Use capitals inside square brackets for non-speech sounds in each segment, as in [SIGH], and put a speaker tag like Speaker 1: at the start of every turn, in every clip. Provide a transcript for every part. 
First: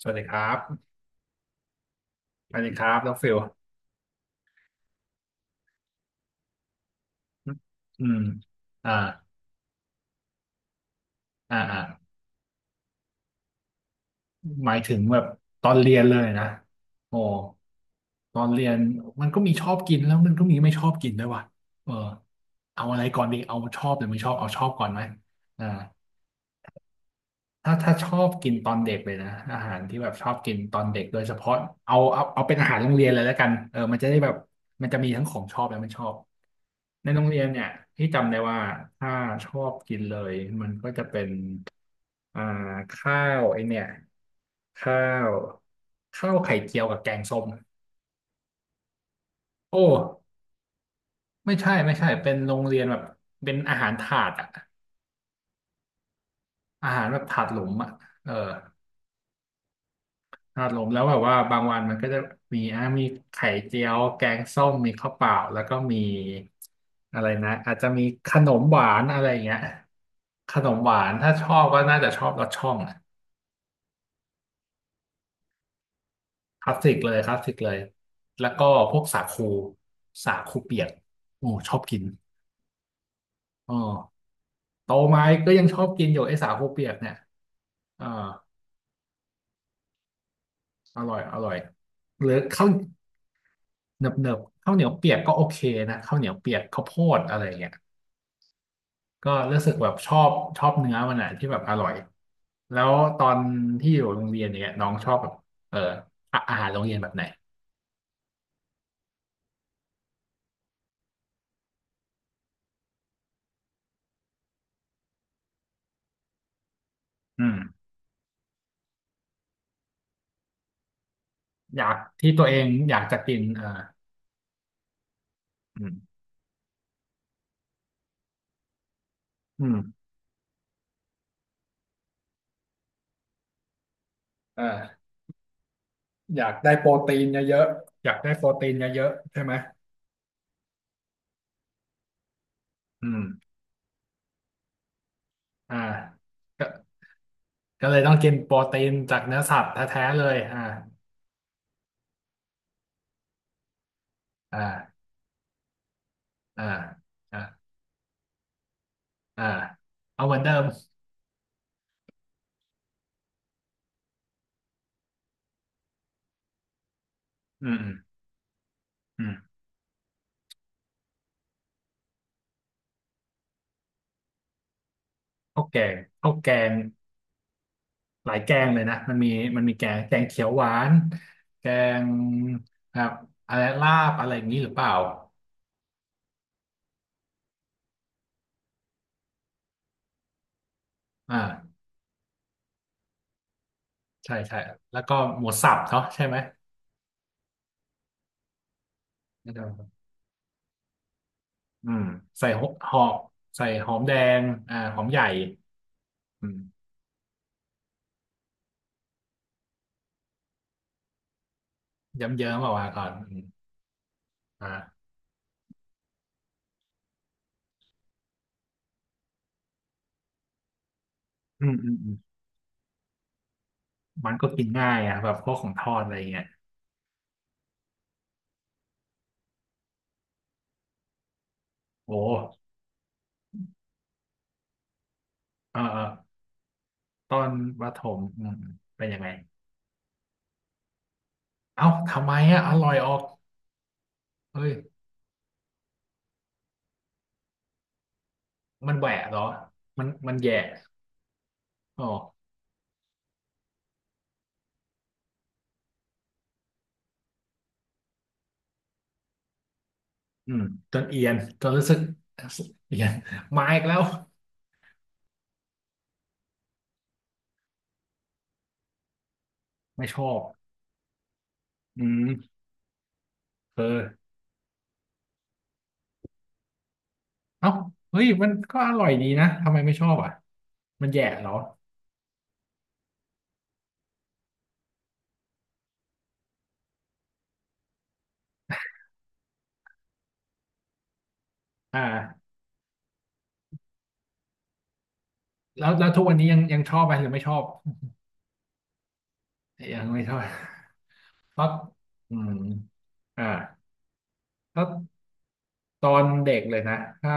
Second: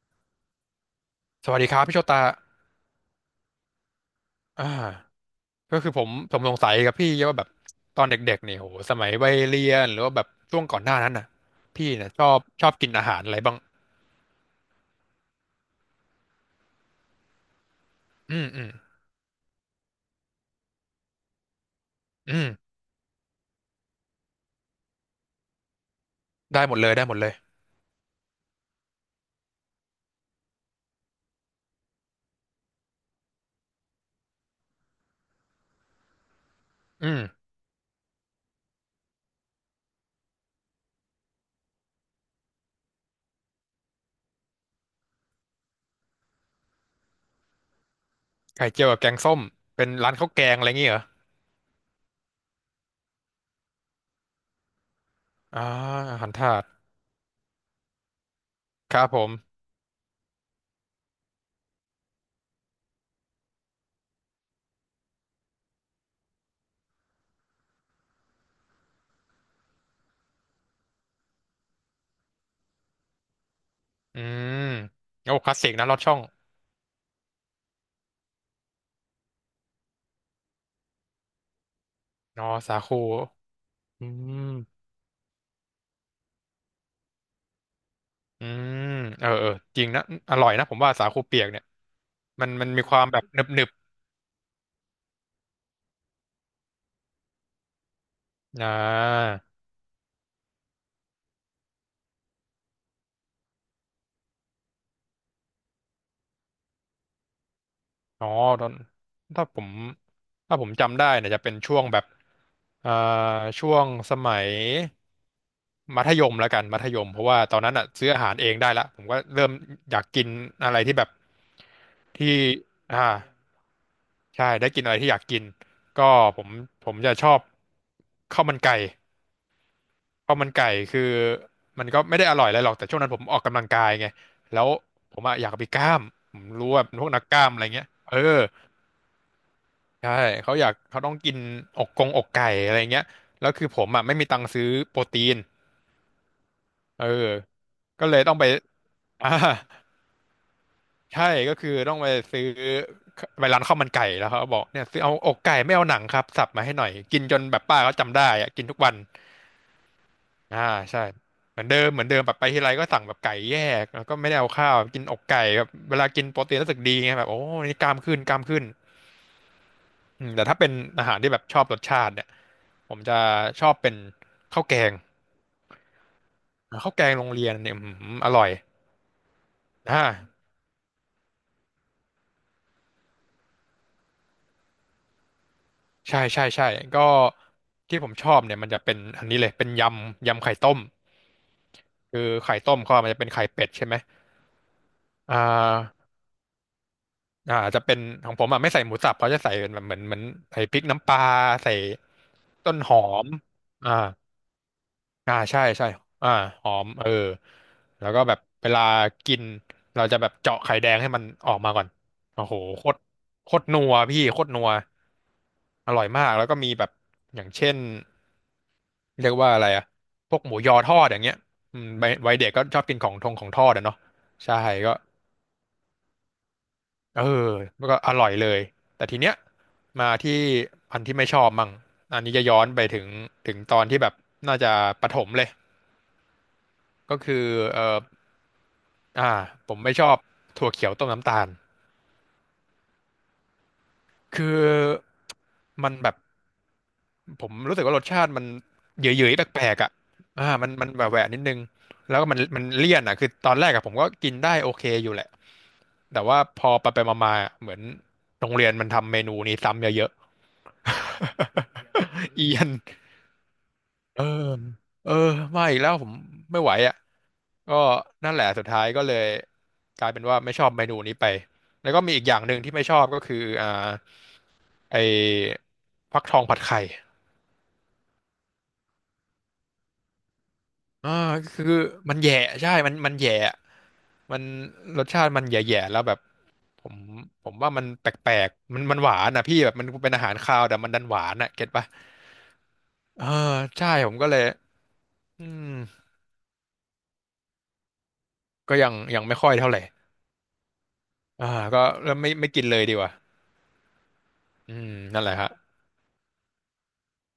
Speaker 1: สวัสดีครับ
Speaker 2: สวัสดีครับพี่โชตา
Speaker 1: สวัสดีครับน้องฟิล
Speaker 2: อ่าก็คือผมสงสัยกับพี่ว่าแบบต
Speaker 1: อื
Speaker 2: อน
Speaker 1: ม
Speaker 2: เด็กๆเนี่ยโห
Speaker 1: อ่า
Speaker 2: สมัยวัยเรียนหรือว่าแบบช่วงก่อนหน้านั้นน่ะ
Speaker 1: อ่าอ่า
Speaker 2: พี่เนี่ยชอบกินอาหารอะไรบ้าง
Speaker 1: หมายถึงแบบตอนเรียนเลยนะโอ้ต
Speaker 2: อื
Speaker 1: อ
Speaker 2: ม
Speaker 1: นเรี
Speaker 2: อื
Speaker 1: ย
Speaker 2: ม
Speaker 1: นมันก็มีชอบกินแล้วมันก็มีไม่ชอบกินด้วยว่ะเออ
Speaker 2: อืม
Speaker 1: เอาอะไรก่อนดีเอาชอบหรือไม่ชอบเอาชอบก่อนไหมอ่า
Speaker 2: ได้หมดเลยได้หมดเลย
Speaker 1: ถ้าชอบกินตอนเด็กเลยนะอาหารที่แบบชอบกินตอนเด็กโดยเฉพาะเอาเป็นอาหารโรงเรียนเลยแล้วกันเออมันจะได้แบบมันจะมีทั้งของชอบและไม่ชอบ
Speaker 2: อื
Speaker 1: ใน
Speaker 2: ม
Speaker 1: โรงเรียนเนี่ยพี่จำได้ว่าถ้าชอบกินเลยมันก็จะเป็นอ่าข้าวไอเนี่ยข้าวข้าวไข่เจียวกับแกงส้ม
Speaker 2: ไข่เจียวกับแกงส้ม
Speaker 1: โอ้
Speaker 2: เป็นร้านข้าวแกงอะไรอย่างเงี้ยเหรอ
Speaker 1: ไม่ใช่เป็นโรงเรียนแบบเป็นอาหารถาดอะ
Speaker 2: อ่าอาหารถาด
Speaker 1: อาหารแบบถาดหลุมอะเออ
Speaker 2: ครับผม
Speaker 1: ถาดหลุมแล้วแบบว่าบางวันมันก็จะมีอ่ะมีไข่เจียวแกงส้มมีข้าวเปล่าแล้วก็มีอะไรนะอาจจะมีขนมหวานอะไรอย่างเงี้ยขนมหวานถ้าชอบก็น่าจะชอบรสช่อง
Speaker 2: อืมโอ้คลาสสิกนะลอดช่อง
Speaker 1: คลาสสิกเลยคลาสสิกเลยแล้วก็พวกสาคูสาคูเปียกโอ้ชอบกิน
Speaker 2: นอสาคู
Speaker 1: อ๋
Speaker 2: อื
Speaker 1: อ
Speaker 2: ม
Speaker 1: โตมาก็ยังชอบกินอยู่ไอ้สาคูเปียกเนี่ยอ่า
Speaker 2: อืมเออเออจริงนะอร่อยนะผมว่า
Speaker 1: อ
Speaker 2: สา
Speaker 1: ร่อย
Speaker 2: คู
Speaker 1: อ
Speaker 2: เปียก
Speaker 1: ร่อย
Speaker 2: เนี่ย
Speaker 1: หรือ
Speaker 2: มันมั
Speaker 1: ข้าว
Speaker 2: นมีความแบบหนึบ
Speaker 1: เนิบๆข้าวเหนียวเปียกก็โอเคนะข้าวเหนียวเปียกข้าวโพดอะไรอย่างเงี้ย
Speaker 2: ๆ
Speaker 1: ก็รู้สึกแบบชอบชอบเนื้อมันอ่ะที่แบบอร่อยแล้วตอนที่อยู่โรงเรียนเนี่ยน้องชอบแบบเอออะอาหารโรงเรียนแบบไหน
Speaker 2: อ๋อตอนถ้าผมถ้าผมจำได้เนี่ยจะเป็นช่วงแบบเอ่าช่วงสมัยมัธยมแล้วกันมัธยมเพราะว่า
Speaker 1: อื
Speaker 2: ต
Speaker 1: ม
Speaker 2: อนนั้นอ่ะซื้ออาหารเองได้ละผมก็เริ่มอยากกินอะไรที่แบบ
Speaker 1: อยากที่
Speaker 2: ที่
Speaker 1: ตัวเองอยาก
Speaker 2: อ่า
Speaker 1: จะกินอ่า
Speaker 2: ใช่ได้กินอะไรที่อยากกิน
Speaker 1: อื
Speaker 2: ก็
Speaker 1: ม
Speaker 2: ผมผมจะชอบข้าวมันไก่
Speaker 1: อืม
Speaker 2: ข้าวมันไก่คือมันก็ไม่ได้อร่อยอะไรหรอกแต่ช่วงนั้นผมออกกำลังกายไงแล้
Speaker 1: เอ
Speaker 2: ว
Speaker 1: ่
Speaker 2: ผมอะอยากเอาไปกล้ามผ
Speaker 1: อ
Speaker 2: ม
Speaker 1: ยาก
Speaker 2: รู้
Speaker 1: ได้
Speaker 2: ว่า
Speaker 1: โปร
Speaker 2: เป็นพวก
Speaker 1: ตี
Speaker 2: นั
Speaker 1: น
Speaker 2: กกล้าม
Speaker 1: เย
Speaker 2: อะไร
Speaker 1: อะ
Speaker 2: เงี้ย
Speaker 1: ๆอ
Speaker 2: เอ
Speaker 1: ยาก
Speaker 2: อ
Speaker 1: ได้โปรตีนเยอะๆใช่ไหม
Speaker 2: ใช่เขาอยากเขาต้องกินอกกงอกไก่อะไรเงี้ย
Speaker 1: อื
Speaker 2: แล้
Speaker 1: ม
Speaker 2: วคือผมอ่ะไม่มีตังค์ซื้อโปรตีน
Speaker 1: อ่าก็
Speaker 2: เออ
Speaker 1: ก็เลย
Speaker 2: ก็
Speaker 1: ต้อ
Speaker 2: เล
Speaker 1: ง
Speaker 2: ย
Speaker 1: กิ
Speaker 2: ต้
Speaker 1: น
Speaker 2: องไป
Speaker 1: โปรตีนจาก
Speaker 2: [LAUGHS] อ่า
Speaker 1: เนื้อสัตว์แท้ๆเลยอ่า
Speaker 2: ใช่ก็คือต้องไปซื้อไปร้านข้าวมันไก่แล้วเขาก็
Speaker 1: อ
Speaker 2: บอกเนี่ยซื้อ
Speaker 1: ่า
Speaker 2: เอาอกไก่ไม่เอาหนังครับสับ
Speaker 1: อ่า
Speaker 2: มาให้หน่อยกินจ
Speaker 1: อ่า
Speaker 2: นแบบป้าเขาจำได้อ่ะกินทุกวัน
Speaker 1: อ่าเอาเหมือนเดิ
Speaker 2: อ่า
Speaker 1: ม
Speaker 2: ใช่เหมือนเดิมเหมือนเดิมแบบไปทีไรก็สั่งแบบไก่แยกแล้วก็ไม่ได้เอาข้าวกินอกไก่แบบเวลากินโปรตีนรู้สึกดีไงแบบโอ้
Speaker 1: อืม
Speaker 2: นี่ก
Speaker 1: อื
Speaker 2: ล้า
Speaker 1: ม
Speaker 2: มขึ้นกล้ามขึ้น
Speaker 1: อืม
Speaker 2: อืมแต่ถ้าเป็นอาหารที่แบบชอบรสชาติเนี่ยผมจะชอบเป็นข้าวแกง
Speaker 1: ข้าวแกงข้าวแกง
Speaker 2: ข้าวแกงโรงเรียนเนี่ยอืมอ
Speaker 1: หลาย
Speaker 2: ร่อ
Speaker 1: แก
Speaker 2: ย
Speaker 1: งเลยนะ มันมีแกง
Speaker 2: อ่า
Speaker 1: แกงเขียวหวาน แกงครับอะไรลาบอะไรอย่างนี้หรือเปล่า
Speaker 2: ใช่ใช่ใช่ก็ที่ผมชอบเนี่ยมันจะเป็นอันนี้เลยเป็นยำยำไข่ต้ม
Speaker 1: อ่า
Speaker 2: คือไข่ต้มเขาอะมันจะเป็นไข่เป็ดใช่ไหม
Speaker 1: ใช่ใช่แล้วก็
Speaker 2: อ่
Speaker 1: หมูสับเนาะ
Speaker 2: า
Speaker 1: ใช่ไหม
Speaker 2: จะเป็นของผมอ่ะไม่ใส่หมูสับเขาจะใส่เป็นแบบเหมือนใส่พริกน้ำปลาใส่
Speaker 1: อืมใส่ห
Speaker 2: ต้น
Speaker 1: ห
Speaker 2: หอ
Speaker 1: อก
Speaker 2: ม
Speaker 1: ใส่ห
Speaker 2: อ่า
Speaker 1: อมแดงอ่าหอมใหญ่
Speaker 2: ใช่ใช่อ่า
Speaker 1: อื
Speaker 2: หอ
Speaker 1: ม
Speaker 2: มเออแล้วก็แบบเวลากินเราจะแบบเจาะไข่แดงให้มันออกมาก่อน
Speaker 1: เย
Speaker 2: โอ้
Speaker 1: ิ้
Speaker 2: โห
Speaker 1: มๆออก
Speaker 2: โค
Speaker 1: มา
Speaker 2: ตร
Speaker 1: ก่อนอืม
Speaker 2: โคตรนัวพี่โคตรนัว
Speaker 1: อ่า
Speaker 2: อร่อยมากแล้วก็มีแบบอย่างเช่นเรียกว่าอะไรอะพวกหมูยอทอดอย่างเงี้ย
Speaker 1: อืม
Speaker 2: อื
Speaker 1: อื
Speaker 2: ม
Speaker 1: มอื
Speaker 2: วัย
Speaker 1: ม
Speaker 2: วัยเด็กก็ชอบกินของทงของทอดอะเนาะ
Speaker 1: มันก็
Speaker 2: ใช่
Speaker 1: กินง่า
Speaker 2: ก็
Speaker 1: ยอ่ะแบบพวกของทอดอะไรเงี้ย
Speaker 2: เออมันก็อร่อยเลยแต่ทีเนี้ยมาที่อันที่ไม่ชอบมั่ง
Speaker 1: โอ
Speaker 2: อันนี้จะย้อน
Speaker 1: ้
Speaker 2: ไปถึงถึงตอนที่แบบน่าจะประถมเลย
Speaker 1: เออเออ
Speaker 2: ก็
Speaker 1: ตอ
Speaker 2: คือ
Speaker 1: นป
Speaker 2: เอ่
Speaker 1: ระถ
Speaker 2: อ
Speaker 1: มอืมเป็นยังไง
Speaker 2: อ่าผมไม่ชอบถั่วเขียวต้มน้ำตาล
Speaker 1: เอ้าทำไมอ่ะอร่อยออก
Speaker 2: คือ
Speaker 1: เฮ้ย
Speaker 2: มันแบบผมรู้สึกว่ารสชาติมัน
Speaker 1: มันแห
Speaker 2: เห
Speaker 1: วะ
Speaker 2: ย
Speaker 1: เหรอ
Speaker 2: อะๆแปลกๆอ่ะ
Speaker 1: มันมันแย่
Speaker 2: มันแหวะๆนิดนึง
Speaker 1: อ๋อ
Speaker 2: แล้วก็มันเลี่ยนอ่ะคือตอนแรกอะผมก็กินได้โอเคอยู่แหละแต่ว่าพอไปมาๆอะเหมือนโรงเรียนมันทำเมนูนี้ซ้ำเยอะ
Speaker 1: อืมจนเอียนจน
Speaker 2: ๆ
Speaker 1: รู้สึก
Speaker 2: [LAUGHS] เอียน
Speaker 1: เอียนมาอีกแล้ว
Speaker 2: เออเออมาอีกแล้วผมไม่ไหวอ่ะ ก็นั่นแหละสุดท้ายก็เลยก
Speaker 1: ไม่
Speaker 2: ลาย
Speaker 1: ช
Speaker 2: เป็
Speaker 1: อ
Speaker 2: นว่า
Speaker 1: บ
Speaker 2: ไม่ชอบเมนูนี้ไปแล้วก็
Speaker 1: อื
Speaker 2: มีอีกอย่างห
Speaker 1: ม
Speaker 2: นึ่งที่ไม่ชอบก็คือ
Speaker 1: เออ
Speaker 2: ไอ้ฟักทองผัดไข่
Speaker 1: เอ้าเฮ้ยมันก็อร่อยดีนะทำไมไม่ชอบอ่ะมันแย่เหร
Speaker 2: ก็
Speaker 1: อ
Speaker 2: คือมันแย่ใช่มันแย่มันรสชาติมันแย่ๆแล้วแบบผมผมว่ามันแปลกๆมันหวานนะพี่แบบมันเป็นอาหารคาวแต่มันดันหวานอ่ะเก็ตปะ
Speaker 1: อ่า
Speaker 2: เออใช่ผมก็เลยอืม
Speaker 1: แล้วทุกวันนี้ยังชอบไหมหรือไม่ชอบ
Speaker 2: ก็ยังยังไม่ค่อยเท่าไหร่
Speaker 1: ยังไม่ชอบ
Speaker 2: อ่า
Speaker 1: [LAUGHS] เพราะ
Speaker 2: ก็เริ่มไม่
Speaker 1: อื
Speaker 2: ไม่
Speaker 1: ม
Speaker 2: กินเลยดีกว่า
Speaker 1: อ่า
Speaker 2: อื
Speaker 1: ถ้า
Speaker 2: มนั่นแหละฮะ
Speaker 1: ตอนเด็กเลยนะถ้า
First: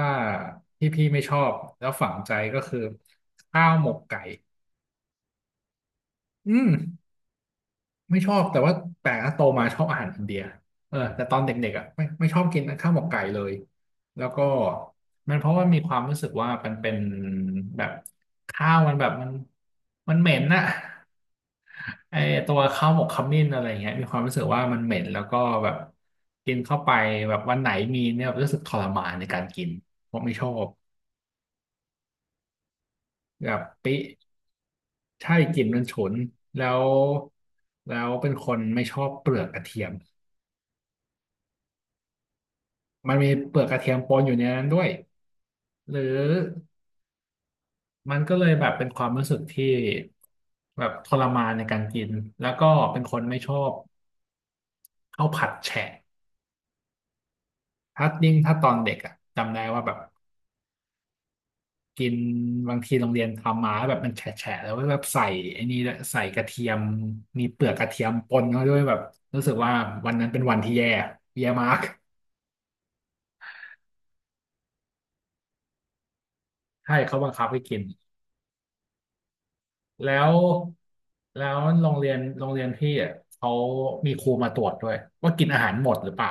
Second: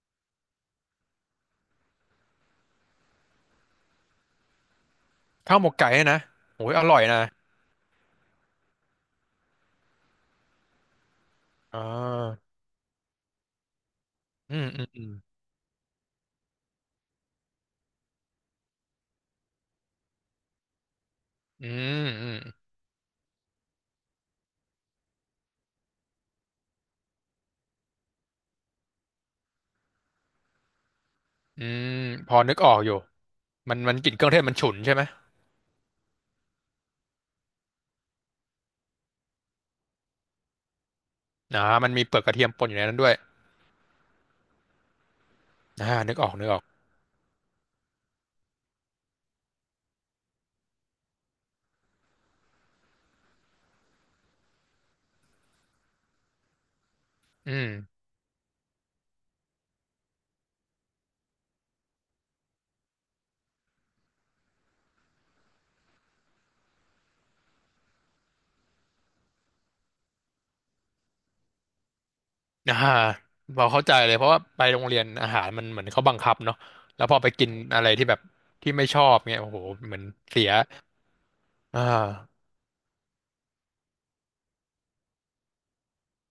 Speaker 1: ที่พี่ไม่ชอบแล้วฝังใจก็คือข้าวหมกไก่
Speaker 2: ข้าวหมกไก่เนี่ยนะ
Speaker 1: อื
Speaker 2: โอ้
Speaker 1: ม
Speaker 2: ยอร่อยนะ
Speaker 1: ไม่ชอบแต่ว่าแปลกนะโตมาชอบอาหารอินเดียเออแต่ตอนเด็ก
Speaker 2: อ่
Speaker 1: ๆอ่ะไม่ชอบ
Speaker 2: า
Speaker 1: กินข้าวหมกไก่เลยแล้วก็
Speaker 2: อืมอืม
Speaker 1: มันเพราะว่ามีความรู้สึกว่ามันเป็นแบบข้าวมันแบบมันมันเหม็นน่ะ
Speaker 2: อืม
Speaker 1: ไอ
Speaker 2: อืมอื
Speaker 1: ตัว
Speaker 2: ม
Speaker 1: ข้าวหมกขมิ้นอะไรเงี้ยมีความรู้สึกว่ามันเหม็นแล้วก็แบบกินเข้าไปแบบวันไหนมีเนี่ยรู้สึกทรมานในการกินผมไม่ชอบ
Speaker 2: อืมพอนึกออกอยู่
Speaker 1: แบบ
Speaker 2: มัน
Speaker 1: ปิ
Speaker 2: มันกลิ่นเครื่องเทศมันฉุนใช่ไหม
Speaker 1: ใช่กลิ่นมันฉุนแล้วแล้วเป็นคนไม่ชอบเปลือกกระเทียม
Speaker 2: มันมีเปลือกกระเทียมปนอยู่ในนั้นด้ว
Speaker 1: มั
Speaker 2: ย
Speaker 1: นมีเปลือกกระเทียมปนอยู่ในนั้นด้วยหรือ
Speaker 2: นึกออกนึกออก
Speaker 1: มันก็เลยแบบเป็นความรู้สึกที่แบบทรมานในการกินแล้วก็เป็นคนไม่ชอบข้าวผัดแฉะ
Speaker 2: อืม
Speaker 1: ถ้ายิ่งถ้าตอนเด็กอะจำได้ว่าแบบ กินบางทีโรงเรียนทำมาแบบมันแฉะๆแล้วก็แบบใส่ไอ้นี่ด้วยใส่กระเทียมมีเปลือกกระเทียมปนเข้าด้วยแบบรู้สึกว่าวันนั้นเป็นวันที่แย่แย่มาก [LAUGHS]
Speaker 2: อ่าเราเข้าใจเลยเพราะว่าไปโรงเรียนอาหารมันเหมือนเขาบังคับเนาะ
Speaker 1: ใช่
Speaker 2: แล้วพ
Speaker 1: เขา
Speaker 2: อ
Speaker 1: บั
Speaker 2: ไป
Speaker 1: งคั
Speaker 2: กิ
Speaker 1: บ
Speaker 2: น
Speaker 1: ให้กิน
Speaker 2: อะไรที่แบบที่ไม่ชอบเงี้ยโอ้โหเหมือน
Speaker 1: แล้ว
Speaker 2: เสีย
Speaker 1: แล้ว
Speaker 2: อ่า
Speaker 1: โรงเรียนพี่อ่ะเขามีครูมาตรวจด้วยว่ากินอาหารหมดหรือเปล่า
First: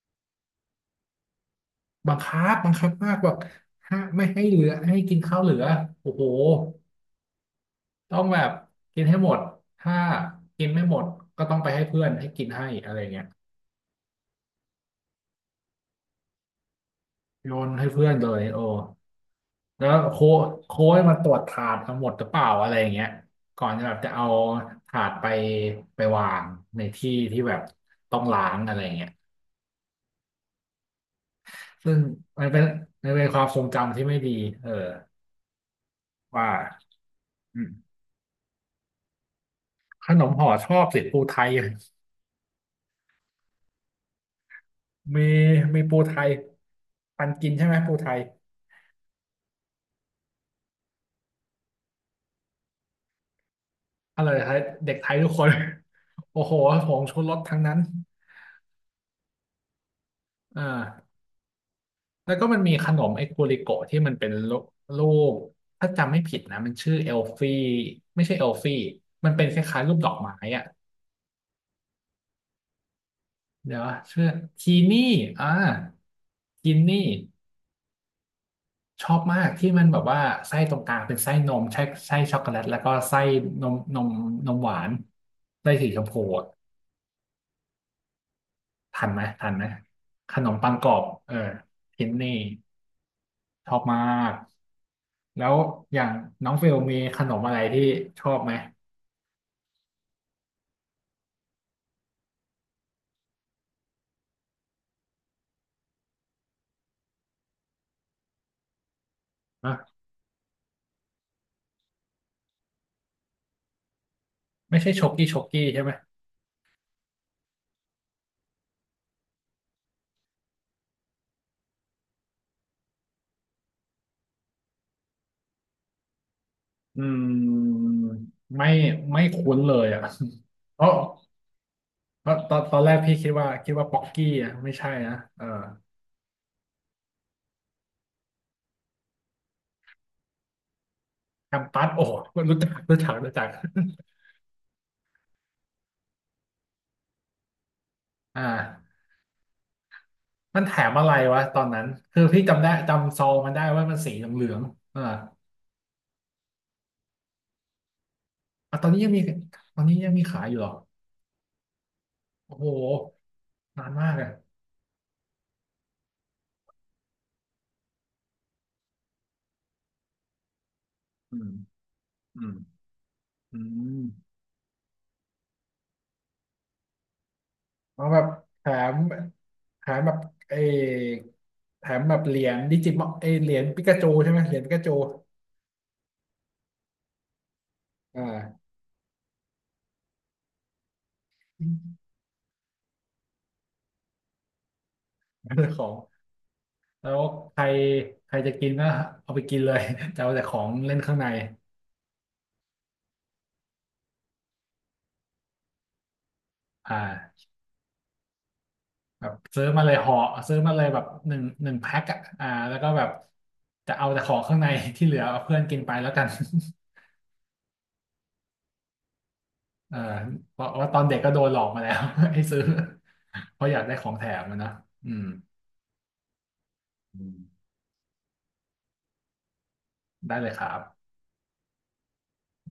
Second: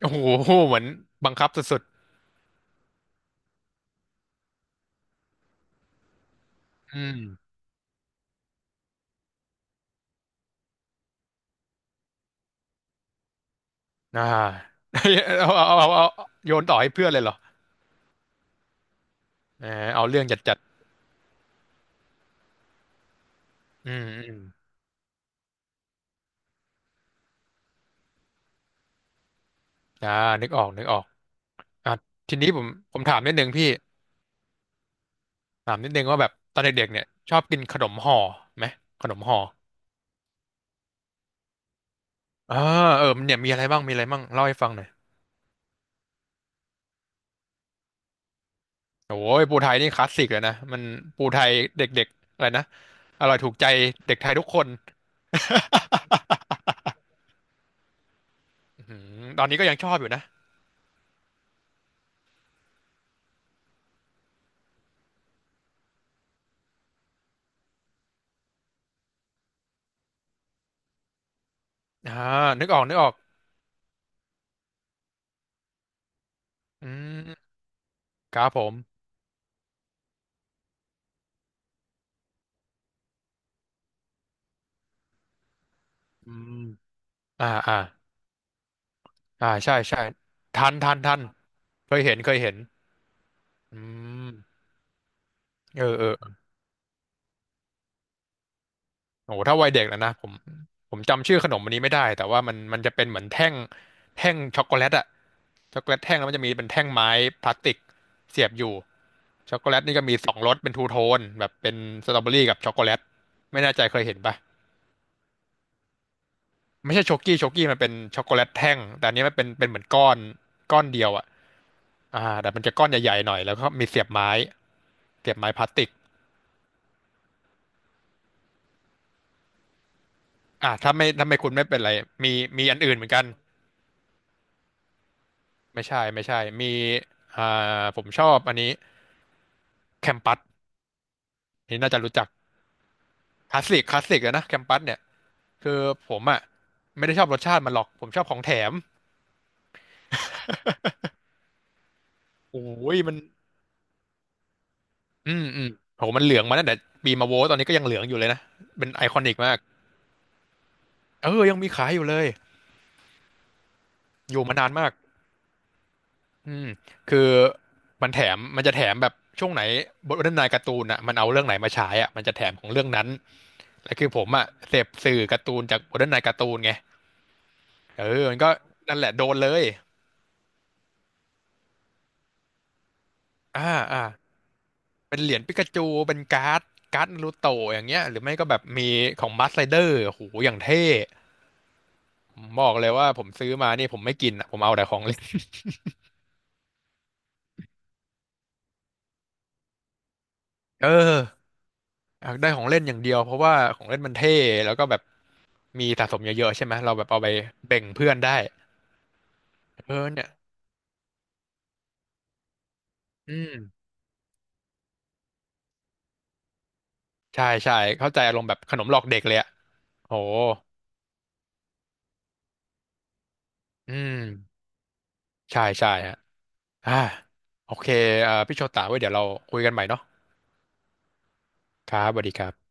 Speaker 2: โอ้โหเหมือนบังคับสุด
Speaker 1: บังคับมากแบบห้าไม่ให้เหลือให้กินข้าวเหลือโอ้โห
Speaker 2: ๆอืม
Speaker 1: ต้องแบบกินให้หมดถ้ากินไม่หมดก็ต้องไปให้เพื่อนให้กินให้อะไรเงี้ย
Speaker 2: อ่า [LAUGHS] เเอาโยนต่อให้เพื่อนเลยเหรอ
Speaker 1: โยนให้เพื่อนเลยโอ้
Speaker 2: เอ
Speaker 1: แล้
Speaker 2: อ
Speaker 1: ว
Speaker 2: เอาเรื่อ
Speaker 1: โค้
Speaker 2: ง
Speaker 1: ช
Speaker 2: จัด
Speaker 1: โค้ชมาตรวจถาดทั้งหมดหรือเปล่าอะไรอย่างเงี้ยก่อนจะ
Speaker 2: ๆอื
Speaker 1: แบบ
Speaker 2: ม
Speaker 1: จะเอา
Speaker 2: อืม
Speaker 1: ถาดไปไปวางในที่ที่แบบต้องล้างอะไรอย่างเงี้ย
Speaker 2: อ่านึกออกนึกออก อ่ะ
Speaker 1: ซึ่ง
Speaker 2: ที
Speaker 1: มั
Speaker 2: นี้
Speaker 1: นเป็
Speaker 2: ผ
Speaker 1: น
Speaker 2: มผม
Speaker 1: มัน
Speaker 2: ถาม
Speaker 1: เป็น
Speaker 2: นิด
Speaker 1: ควา
Speaker 2: นึ
Speaker 1: ม
Speaker 2: ง
Speaker 1: ทร
Speaker 2: พี่
Speaker 1: งจำที่ไม่ดีเออ
Speaker 2: ถามนิดนึงว่าแบบ
Speaker 1: ว่า
Speaker 2: ตอนเด็กๆเนี่ยชอบกิ
Speaker 1: อื
Speaker 2: น
Speaker 1: ม
Speaker 2: ขนมห่อไหมขนมห่อ
Speaker 1: ขนมห่อชอบสิปูไทย
Speaker 2: อ่าเออมันเนี่ยมีอะไรบ้างมีอะไรบ้างเล่าให้ฟังหน่อย
Speaker 1: มีมีปูไทยปันกินใช่ไหมปูไทย
Speaker 2: โอ้ยปูไทยนี่คลาสสิกเลยนะมันปูไทยเด็กๆอะไรนะอร่อยถูกใจเด็
Speaker 1: อ
Speaker 2: กไท
Speaker 1: ร่
Speaker 2: ย
Speaker 1: อย
Speaker 2: ทุก
Speaker 1: ไท
Speaker 2: ค
Speaker 1: ย
Speaker 2: น
Speaker 1: เด็กไทยทุกคน [LAUGHS] โอ้โหผงชูรสทั้งนั้น
Speaker 2: อื้อหือตอนนี้ก็ยังชอบอยู่นะ
Speaker 1: เออ แล้วก็มันมีขนมไอ้กูริโกะที่มันเป็นรูรูปถ้าจำไม่ผิดนะมันชื่อเอลฟี่ไม่ใช่เอลฟี่มันเป็นคล้ายๆรูปดอกไม้อะ
Speaker 2: อ่านึกออกนึกออก
Speaker 1: เดี๋ยวชื่อทีนี่อ่าที
Speaker 2: อื
Speaker 1: นี่
Speaker 2: มครับผม
Speaker 1: ชอบมากที่มันแบบว่าไส้ตรงกลางเป็นไส้นมใช่ไส้ช็อกโกแลตแล้วก็ไส้นมนมหวานไส้สีชมพู
Speaker 2: อื
Speaker 1: อะ
Speaker 2: มอ่าอ่า
Speaker 1: ทันไหม
Speaker 2: อ่า
Speaker 1: ทันไหม
Speaker 2: ใช่ใช่
Speaker 1: ขนม
Speaker 2: ทั
Speaker 1: ปัง
Speaker 2: น
Speaker 1: กร
Speaker 2: ทั
Speaker 1: อ
Speaker 2: น
Speaker 1: บ
Speaker 2: ทัน
Speaker 1: เออ
Speaker 2: เคย
Speaker 1: ทิน
Speaker 2: เห็น
Speaker 1: นี่
Speaker 2: เคยเห็น
Speaker 1: ชอ
Speaker 2: อื
Speaker 1: บมา
Speaker 2: ม
Speaker 1: กแล้ว
Speaker 2: เออ
Speaker 1: อย่า
Speaker 2: เอ
Speaker 1: ง
Speaker 2: อ
Speaker 1: น้องเฟลมีขนมอะไรที่ชอบไหม
Speaker 2: โอ้โหถ้าวัยเด็กแล้วนะผมผมจำชื่อขนมอันนี้ไม่ได้แต่ว่ามันจะเป็นเหมือนแท่งแท่งช็อกโกแลตอะช็อกโกแลตแท่งแล้วมันจะมีเป็นแท่งไม้พลาสติกเสียบอยู่ช็อกโกแลตนี่
Speaker 1: อ่ะ
Speaker 2: ก็มีสองรสเป็นทูโทนแบบเป็นสตรอเบอรี่กับช็อกโกแลตไม่แน่ใจเคยเห็นปะ
Speaker 1: ไม่ใช่ช็อกกี้ใช่ไหม
Speaker 2: ไม่ใช่ช็อกกี้ช็อกกี้มันเป็นช็อกโกแลตแท่งแต่อันนี้มันเป็นเหมือนก้อนก้อนเดียวอะอ่าแต่มันจะก้อนใหญ่ๆหน่อยแล้วก็มีเสียบไม้เสียบไม้พลาสติก
Speaker 1: อืมไม่ไม่คุ้นเลยอ่ะ
Speaker 2: อ่า
Speaker 1: [LAUGHS] เพราะ
Speaker 2: ถ้าไม่ถ้าไม่คุณไม่เป็นไร
Speaker 1: เพ
Speaker 2: มี
Speaker 1: ราะตอน
Speaker 2: มี
Speaker 1: ต
Speaker 2: อั
Speaker 1: อ
Speaker 2: น
Speaker 1: นแร
Speaker 2: อื่น
Speaker 1: ก
Speaker 2: เหมือน
Speaker 1: พี่
Speaker 2: กัน
Speaker 1: คิดว่าป๊อกกี้อ่ะไม่ใช่นะเออ
Speaker 2: ไม่ใช่ไม่ใช่มีอ่าผมชอบอันนี้ แคมปัส
Speaker 1: แคม
Speaker 2: นี่
Speaker 1: ปัส
Speaker 2: น่าจะ
Speaker 1: โอ้โห
Speaker 2: รู้จัก
Speaker 1: รู้จักรู้จักรู้จัก
Speaker 2: คลาสสิกคลาสสิกเลยนะแคมปัสเนี่ยคือผมอ่ะไม่ได้ชอบรสชาติมันหรอกผมชอบข
Speaker 1: [LAUGHS]
Speaker 2: อง
Speaker 1: อ่า
Speaker 2: แถม
Speaker 1: มันแถมอะไรวะตอนนั้นคือพี่
Speaker 2: โอ้
Speaker 1: จำได้
Speaker 2: ยมั
Speaker 1: จำ
Speaker 2: น
Speaker 1: ซองมันได้ว่ามันสีเหลืองๆเออ
Speaker 2: อืมอืมโหมันเหลืองมาตั้งแต่ปีมาโวตอนนี้ก็ยังเหลืองอยู่เลยนะ
Speaker 1: อ่ะตอ
Speaker 2: เป็
Speaker 1: น
Speaker 2: น
Speaker 1: นี้
Speaker 2: ไอ
Speaker 1: ยัง
Speaker 2: ค
Speaker 1: มี
Speaker 2: อนิกมาก
Speaker 1: ตอนนี้ยังมีขายอยู่เหรอ
Speaker 2: เออยังมีขายอยู่เลย
Speaker 1: โอ้โหนานมากเลย
Speaker 2: อยู่มานานมากอืมคือมันแถมมันจะแถมแบบช่วงไหนบทวรรณายการ์ตูนอ่ะมันเอา
Speaker 1: อื
Speaker 2: เรื่อ
Speaker 1: ม
Speaker 2: งไหนมาฉายอ่ะมันจะ
Speaker 1: อื
Speaker 2: แถ
Speaker 1: ม
Speaker 2: มของเรื่องนั้น
Speaker 1: อื
Speaker 2: แล้ว
Speaker 1: ม
Speaker 2: คือผมอ่ะเสพสื่อการ์ตูนจากบทวรรณายการ์ตูนไงเอ
Speaker 1: เอา
Speaker 2: อ
Speaker 1: แบบ
Speaker 2: มันก็
Speaker 1: แถม
Speaker 2: นั่นแหละโดนเลย
Speaker 1: แถมแบบเออแถมแบบเหรียญดิจิมอลเออเหรีย
Speaker 2: อ่า
Speaker 1: ญปิกา
Speaker 2: อ่า
Speaker 1: จูใช่ไหมเหรียญปิกาจู
Speaker 2: เป็นเหรียญปิกาจูเป็นการ์ดการ์ดนารูโตะอย่างเงี้ยหรือไม่ก็แบ
Speaker 1: อ่า
Speaker 2: บมีของบัสไรเดอร์โหอย่างเท่ผมบอกเลยว่าผมซื้อมานี่ผมไม่กินอ่ะผมเอาแต่ของเล่น
Speaker 1: เรื่อง [LAUGHS] ของแล้วใครใครจะกินก็เอาไปกินเลย [LAUGHS] จะเอาแต่ของ
Speaker 2: เอ
Speaker 1: เล่นข้างใน
Speaker 2: ออยากได้ของเล่นอย่างเดียวเพราะว่าของเล่นมันเท่แล้วก็แบบมีสะสมเยอะๆใช่ไหมเรา
Speaker 1: อ่
Speaker 2: แบบเอาไป
Speaker 1: า
Speaker 2: แบ่งเพื่อนได้
Speaker 1: แบบซื้อมาเล
Speaker 2: เอ
Speaker 1: ย
Speaker 2: อ
Speaker 1: ห่อ
Speaker 2: เนี่ย
Speaker 1: ซื้อมาเลยแบบหนึ่งแพ็คอะอ่าแล้วก็แบบ
Speaker 2: อืม
Speaker 1: จะเอาแต่ของข้างใน [LAUGHS] ที่เหลือเอาเพื่อนกินไปแล้วกัน
Speaker 2: ใช่ใช่เข้าใจอารมณ์แบบขนมหลอกเด็กเลยอ่ะ
Speaker 1: เออ
Speaker 2: โห
Speaker 1: เพราะว่าตอนเด็กก็โดนหลอกมาแล้ว [LAUGHS] ให้ซื้อเพราะอยากได้
Speaker 2: อื
Speaker 1: ของ
Speaker 2: ม
Speaker 1: แถมอะนะอืม
Speaker 2: ใช่ใช่ฮะอ่า
Speaker 1: อืม
Speaker 2: โอเคพี่โชตาไว้เดี๋ยวเราคุยกันใหม่เนาะ
Speaker 1: ได้เลยครับ
Speaker 2: ครับสวัสดีครับ